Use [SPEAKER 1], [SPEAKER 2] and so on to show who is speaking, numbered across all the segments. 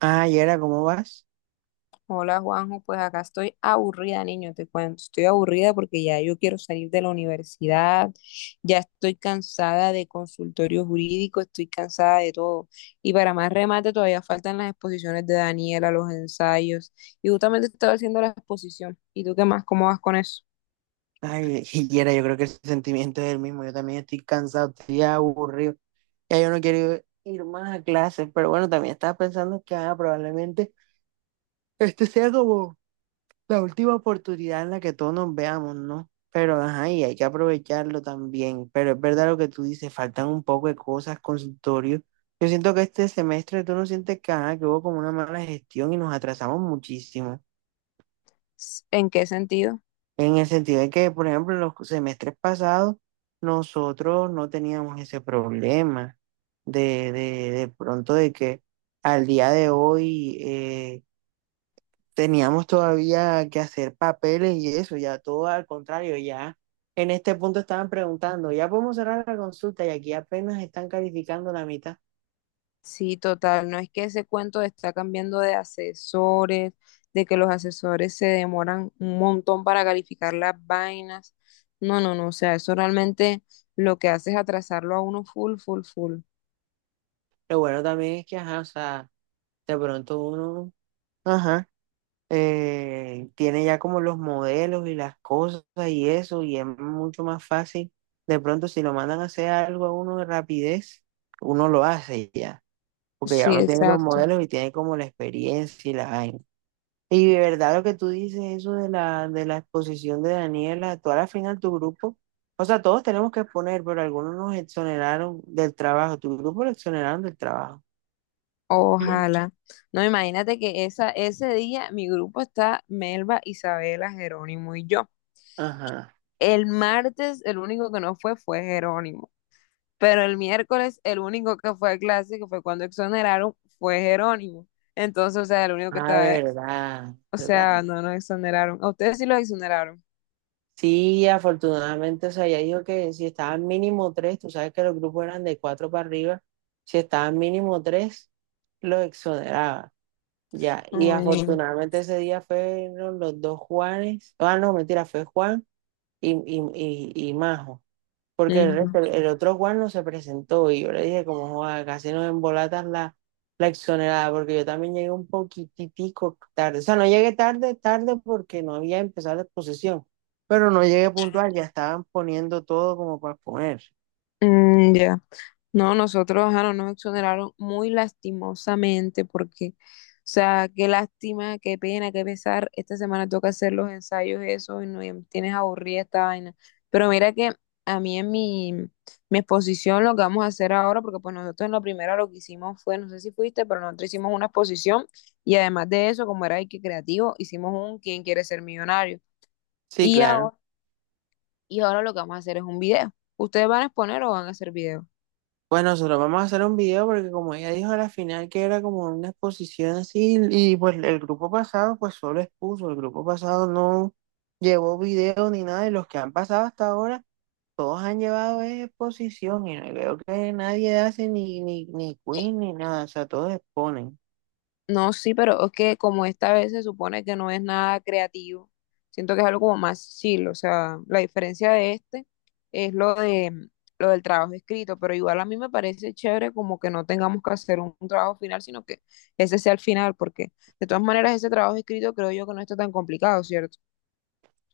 [SPEAKER 1] Ah, Yera, ¿cómo vas?
[SPEAKER 2] Hola Juanjo, pues acá estoy aburrida, niño, te cuento. Estoy aburrida porque ya yo quiero salir de la universidad, ya estoy cansada de consultorio jurídico, estoy cansada de todo. Y para más remate, todavía faltan las exposiciones de Daniela, los ensayos. Y justamente estaba haciendo la exposición. ¿Y tú qué más? ¿Cómo vas con eso?
[SPEAKER 1] Ay, Yera, yo creo que el sentimiento es el mismo. Yo también estoy cansado, estoy aburrido. Ya yo no quiero ir más a clases, pero bueno, también estaba pensando que probablemente este sea como la última oportunidad en la que todos nos veamos, ¿no? Pero ajá, y hay que aprovecharlo también. Pero es verdad lo que tú dices, faltan un poco de cosas, consultorios. Yo siento que este semestre tú no sientes que, ajá, que hubo como una mala gestión y nos atrasamos muchísimo.
[SPEAKER 2] ¿En qué sentido?
[SPEAKER 1] En el sentido de que, por ejemplo, en los semestres pasados, nosotros no teníamos ese problema de pronto de que al día de hoy teníamos todavía que hacer papeles y eso, ya todo al contrario, ya en este punto estaban preguntando, ya podemos cerrar la consulta y aquí apenas están calificando la mitad.
[SPEAKER 2] Sí, total, no es que ese cuento de está cambiando de asesores, de que los asesores se demoran un montón para calificar las vainas. No, no, no, o sea, eso realmente lo que hace es atrasarlo a uno full, full, full.
[SPEAKER 1] Lo bueno también es que, ajá, o sea, de pronto uno, ajá. Tiene ya como los modelos y las cosas y eso, y es mucho más fácil. De pronto, si lo mandan a hacer algo a uno de rapidez, uno lo hace ya, porque ya
[SPEAKER 2] Sí,
[SPEAKER 1] uno tiene los
[SPEAKER 2] exacto.
[SPEAKER 1] modelos y tiene como la experiencia y la vaina. Y de verdad lo que tú dices, eso de la exposición de Daniela, tú a la final tu grupo, o sea, todos tenemos que exponer, pero algunos nos exoneraron del trabajo, tu grupo lo exoneraron del trabajo. Sí.
[SPEAKER 2] Ojalá. No, imagínate que esa, ese día mi grupo está Melba, Isabela, Jerónimo y yo.
[SPEAKER 1] Ajá,
[SPEAKER 2] El martes el único que no fue fue Jerónimo. Pero el miércoles, el único que fue a clase que fue cuando exoneraron, fue Jerónimo. Entonces, o sea, el único que
[SPEAKER 1] ah,
[SPEAKER 2] estaba,
[SPEAKER 1] verdad,
[SPEAKER 2] o sea,
[SPEAKER 1] verdad.
[SPEAKER 2] no nos exoneraron. A ustedes sí los exoneraron.
[SPEAKER 1] Sí, afortunadamente, o sea, ella dijo que si estaban mínimo tres, tú sabes que los grupos eran de cuatro para arriba, si estaban mínimo tres, los exoneraba. Ya, y
[SPEAKER 2] Ay.
[SPEAKER 1] afortunadamente ese día fueron los dos Juanes, ah, no, mentira, fue Juan y, y, y Majo porque el,
[SPEAKER 2] Ujú.
[SPEAKER 1] resto- el otro Juan no se presentó y yo le dije como, "Joda, casi nos embolatas la, la exonerada, porque yo también llegué un poquitico tarde, o sea, no llegué tarde, tarde porque no había empezado la exposición, pero no llegué puntual, ya estaban poniendo todo como para poner.
[SPEAKER 2] Mm, ya. No, nosotros ajá, no nos exoneraron muy lastimosamente porque, o sea, qué lástima, qué pena, qué pesar. Esta semana toca hacer los ensayos eso y no y tienes aburrida esta vaina. Pero mira que a mí en mi exposición lo que vamos a hacer ahora, porque pues nosotros en la primera lo que hicimos fue, no sé si fuiste, pero nosotros hicimos una exposición y además de eso, como era que creativo, hicimos un ¿Quién quiere ser millonario?
[SPEAKER 1] Sí,
[SPEAKER 2] Y
[SPEAKER 1] claro.
[SPEAKER 2] ahora, y ahora lo que vamos a hacer es un video. ¿Ustedes van a exponer o van a hacer video?
[SPEAKER 1] Pues nosotros vamos a hacer un video porque como ella dijo a la final que era como una exposición así y pues el grupo pasado pues solo expuso, el grupo pasado no llevó video ni nada y los que han pasado hasta ahora. Todos han llevado es exposición y no veo que nadie hace ni quiz ni nada, o sea, todos exponen.
[SPEAKER 2] No, sí, pero es que como esta vez se supone que no es nada creativo, siento que es algo como más chill, o sea, la diferencia de este es lo del trabajo escrito, pero igual a mí me parece chévere como que no tengamos que hacer un trabajo final, sino que ese sea el final, porque de todas maneras ese trabajo escrito creo yo que no está tan complicado, ¿cierto?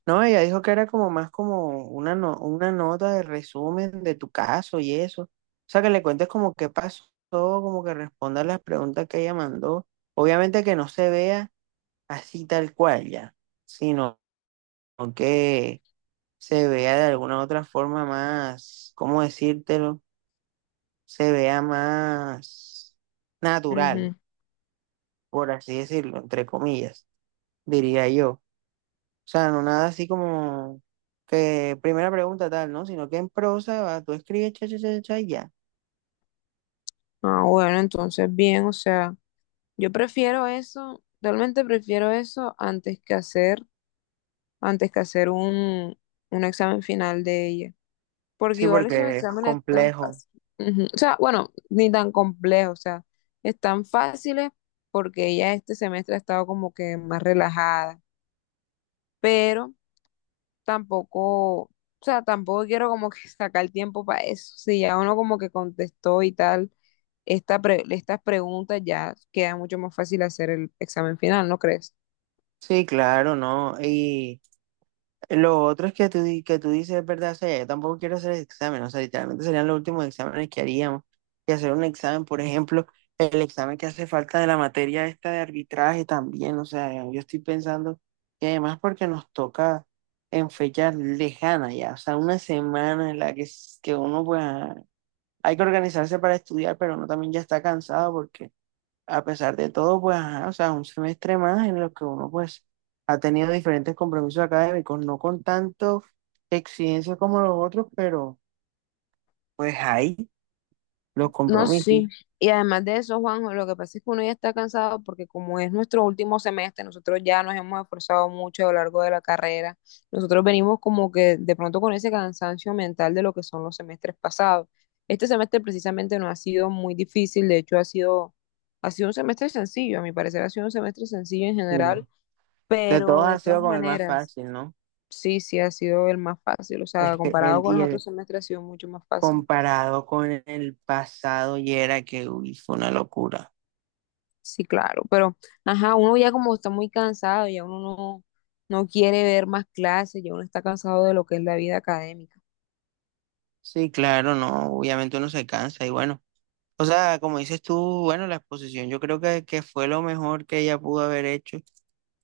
[SPEAKER 1] No, ella dijo que era como más como una, no- una nota de resumen de tu caso y eso. O sea, que le cuentes como qué pasó, como que respondas las preguntas que ella mandó. Obviamente que no se vea así tal cual ya, sino que se vea de alguna otra forma más, ¿cómo decírtelo? Se vea más natural.
[SPEAKER 2] Ujú.
[SPEAKER 1] Por así decirlo, entre comillas, diría yo. O sea, no nada así como que primera pregunta tal, ¿no? Sino que en prosa va, tú escribes cha, cha, cha, cha, y ya.
[SPEAKER 2] Ah, bueno, entonces bien, o sea, yo prefiero eso, realmente prefiero eso antes que hacer un examen final de ella. Porque
[SPEAKER 1] Sí,
[SPEAKER 2] igual esos
[SPEAKER 1] porque es
[SPEAKER 2] exámenes tan
[SPEAKER 1] complejo.
[SPEAKER 2] fáciles. Ujú. O sea, bueno, ni tan complejos, o sea, están fáciles porque ella este semestre ha estado como que más relajada, pero tampoco, o sea, tampoco quiero como que sacar tiempo para eso. Si ya uno como que contestó y tal, estas preguntas ya queda mucho más fácil hacer el examen final, ¿no crees?
[SPEAKER 1] Sí, claro, ¿no? Y lo otro es que tú, di- que tú dices, es verdad, o sea, yo tampoco quiero hacer examen, o sea, literalmente serían los últimos exámenes que haríamos. Y hacer un examen, por ejemplo, el examen que hace falta de la materia esta de arbitraje también, o sea, yo estoy pensando, y además porque nos toca en fechas lejanas ya, o sea, una semana en la que, s- que uno pues hay que organizarse para estudiar, pero uno también ya está cansado porque a pesar de todo, pues, ajá, o sea, un semestre más en lo que uno, pues, ha tenido diferentes compromisos académicos, no con tanto exigencia como los otros, pero, pues, hay los
[SPEAKER 2] No,
[SPEAKER 1] compromisos.
[SPEAKER 2] sí. Y además de eso, Juanjo, lo que pasa es que uno ya está cansado porque como es nuestro último semestre, nosotros ya nos hemos esforzado mucho a lo largo de la carrera. Nosotros venimos como que de pronto con ese cansancio mental de lo que son los semestres pasados. Este semestre precisamente no ha sido muy difícil, de hecho ha sido un semestre sencillo, a mi parecer ha sido un semestre sencillo en
[SPEAKER 1] eh,
[SPEAKER 2] general,
[SPEAKER 1] De todos
[SPEAKER 2] pero de
[SPEAKER 1] ha sido
[SPEAKER 2] todas
[SPEAKER 1] como el más
[SPEAKER 2] maneras,
[SPEAKER 1] fácil, ¿no?
[SPEAKER 2] sí, sí ha sido el más fácil, o sea,
[SPEAKER 1] Es que el,
[SPEAKER 2] comparado con
[SPEAKER 1] y
[SPEAKER 2] los
[SPEAKER 1] el
[SPEAKER 2] otros semestres ha sido mucho más fácil.
[SPEAKER 1] comparado con el pasado y era que, uy, fue una locura.
[SPEAKER 2] Sí, claro, pero, ajá, uno ya como está muy cansado, ya uno no, no quiere ver más clases, ya uno está cansado de lo que es la vida académica.
[SPEAKER 1] Sí, claro, no, obviamente uno se cansa y bueno. O sea, como dices tú, bueno, la exposición yo creo que fue lo mejor que ella pudo haber hecho.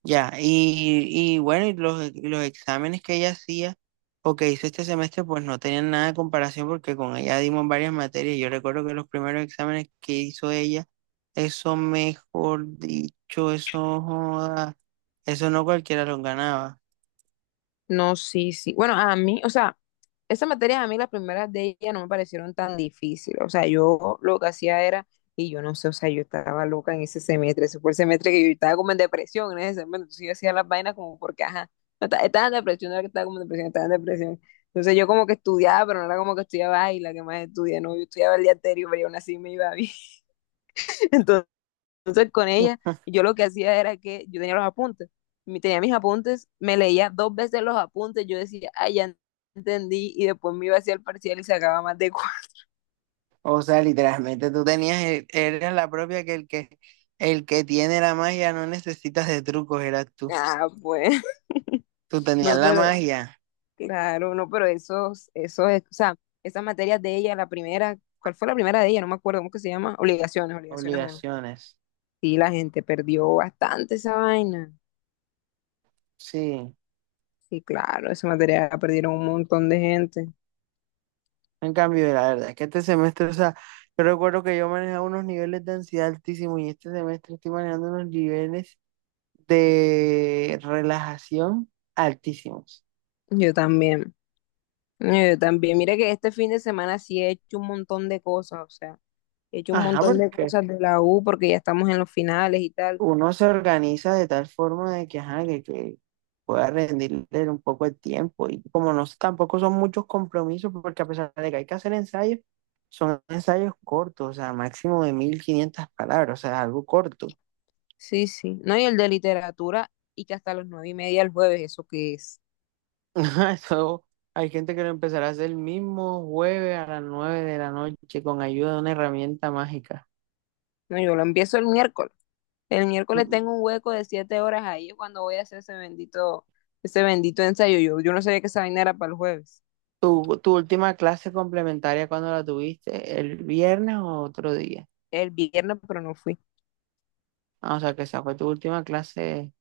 [SPEAKER 1] Ya, y bueno, y los exámenes que ella hacía o que hizo este semestre, pues no tenían nada de comparación porque con ella dimos varias materias. Yo recuerdo que los primeros exámenes que hizo ella, eso mejor dicho, eso, joda, eso no cualquiera los ganaba.
[SPEAKER 2] No, sí, sí. Bueno, a mí, o sea, esas materias a mí, las primeras de ella no me parecieron tan difíciles. O sea, yo lo que hacía era, y yo no sé, o sea, yo estaba loca en ese semestre. Ese fue el semestre que yo estaba como en depresión en ese semestre. Entonces yo hacía las vainas como porque, ajá, no, ta- estaba en depresión, no era que estaba como en depresión, estaba en depresión. Entonces yo como que estudiaba, pero no era como que estudiaba, ay, la que más estudia, no, yo estudiaba el día anterior, pero yo aún así me iba bien. Entonces con ella, yo lo que hacía era que yo tenía los apuntes, tenía mis apuntes, me leía dos veces los apuntes, yo decía, ay, ya entendí, y después me iba hacia el parcial y sacaba más de cuatro.
[SPEAKER 1] O sea, literalmente tú tenías, el- eras la propia que el que, el que tiene la magia no necesitas de trucos, eras tú.
[SPEAKER 2] Ah, pues,
[SPEAKER 1] Tú tenías
[SPEAKER 2] no,
[SPEAKER 1] la
[SPEAKER 2] pero,
[SPEAKER 1] magia,
[SPEAKER 2] claro, no, pero esos, o sea, esas materias de ella, la primera, ¿cuál fue la primera de ella? No me acuerdo, ¿cómo que se llama? Obligaciones, obligaciones uno.
[SPEAKER 1] obligaciones.
[SPEAKER 2] Sí, la gente perdió bastante esa vaina.
[SPEAKER 1] Sí.
[SPEAKER 2] Sí, claro, esa materia la perdieron un montón de gente.
[SPEAKER 1] En cambio, la verdad es que este semestre, o sea, yo recuerdo que yo manejaba unos niveles de ansiedad altísimos y este semestre estoy manejando unos niveles de relajación altísimos.
[SPEAKER 2] Yo también. No, yo también, mira que este fin de semana sí he hecho un montón de cosas, o sea, he hecho un
[SPEAKER 1] Ajá,
[SPEAKER 2] montón de
[SPEAKER 1] porque
[SPEAKER 2] cosas de la U porque ya estamos en los finales y tal.
[SPEAKER 1] uno se organiza de tal forma de que, ajá, que pueda rendirle un poco el tiempo y como no, s- tampoco son muchos compromisos, porque a pesar de que hay que hacer ensayos, son ensayos cortos, o sea, máximo de 1.500 palabras, o sea, algo corto.
[SPEAKER 2] Sí, sí. No, y el de literatura y que hasta las 9:30 el jueves, ¿eso qué es?
[SPEAKER 1] Ajá, eso, hay gente que lo empezará a hacer el mismo jueves a las 9 de la noche con ayuda de una herramienta mágica.
[SPEAKER 2] No, yo lo empiezo el miércoles. El miércoles tengo un hueco de 7 horas ahí cuando voy a hacer ese bendito ensayo. Yo no sabía que esa vaina era para el jueves.
[SPEAKER 1] ¿Tu, tu última clase complementaria cuando la tuviste? ¿El viernes o otro día?
[SPEAKER 2] El viernes, pero no fui.
[SPEAKER 1] Ah, o sea, que esa fue tu última clase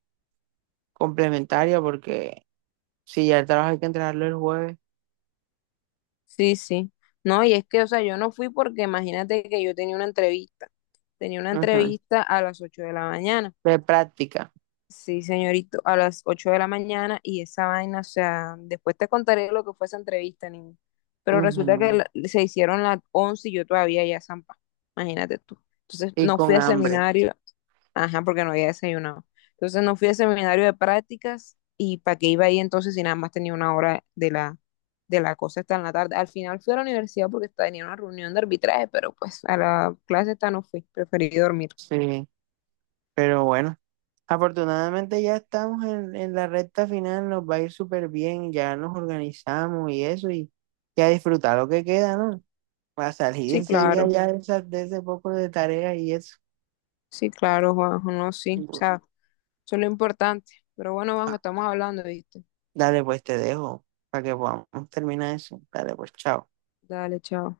[SPEAKER 1] complementaria porque si ya el trabajo hay que entregarlo el jueves.
[SPEAKER 2] Sí, sí. No, y es que, o sea, yo no fui porque imagínate que yo tenía una entrevista. Tenía una
[SPEAKER 1] Ujú.
[SPEAKER 2] entrevista a las 8 de la mañana.
[SPEAKER 1] De práctica.
[SPEAKER 2] Sí, señorito, a las 8 de la mañana y esa vaina, o sea, después te contaré lo que fue esa entrevista, niño. Pero resulta que
[SPEAKER 1] Ujú.
[SPEAKER 2] se hicieron las 11 y yo todavía ya zampa, imagínate tú. Entonces
[SPEAKER 1] Y
[SPEAKER 2] no
[SPEAKER 1] con
[SPEAKER 2] fui al
[SPEAKER 1] hambre.
[SPEAKER 2] seminario, ajá, porque no había desayunado. Entonces no fui al seminario de prácticas y para qué iba ahí entonces si nada más tenía una hora de la cosa hasta en la tarde. Al final fui a la universidad porque tenía una reunión de arbitraje, pero pues a la clase esta no fui, preferí dormir.
[SPEAKER 1] Sí, pero bueno. Afortunadamente ya estamos en la recta final, nos va a ir súper bien, ya nos organizamos y eso, y, ya disfrutar lo que queda, ¿no? A salir
[SPEAKER 2] Sí,
[SPEAKER 1] enseguida
[SPEAKER 2] claro.
[SPEAKER 1] ya de, esa- de ese poco de tarea y eso.
[SPEAKER 2] Sí, claro, Juanjo, no, sí, o sea, eso es lo importante. Pero bueno, Juanjo,
[SPEAKER 1] Ah,
[SPEAKER 2] estamos hablando, ¿viste?
[SPEAKER 1] dale, pues te dejo para que podamos terminar eso. Dale, pues chao.
[SPEAKER 2] Dale, chao.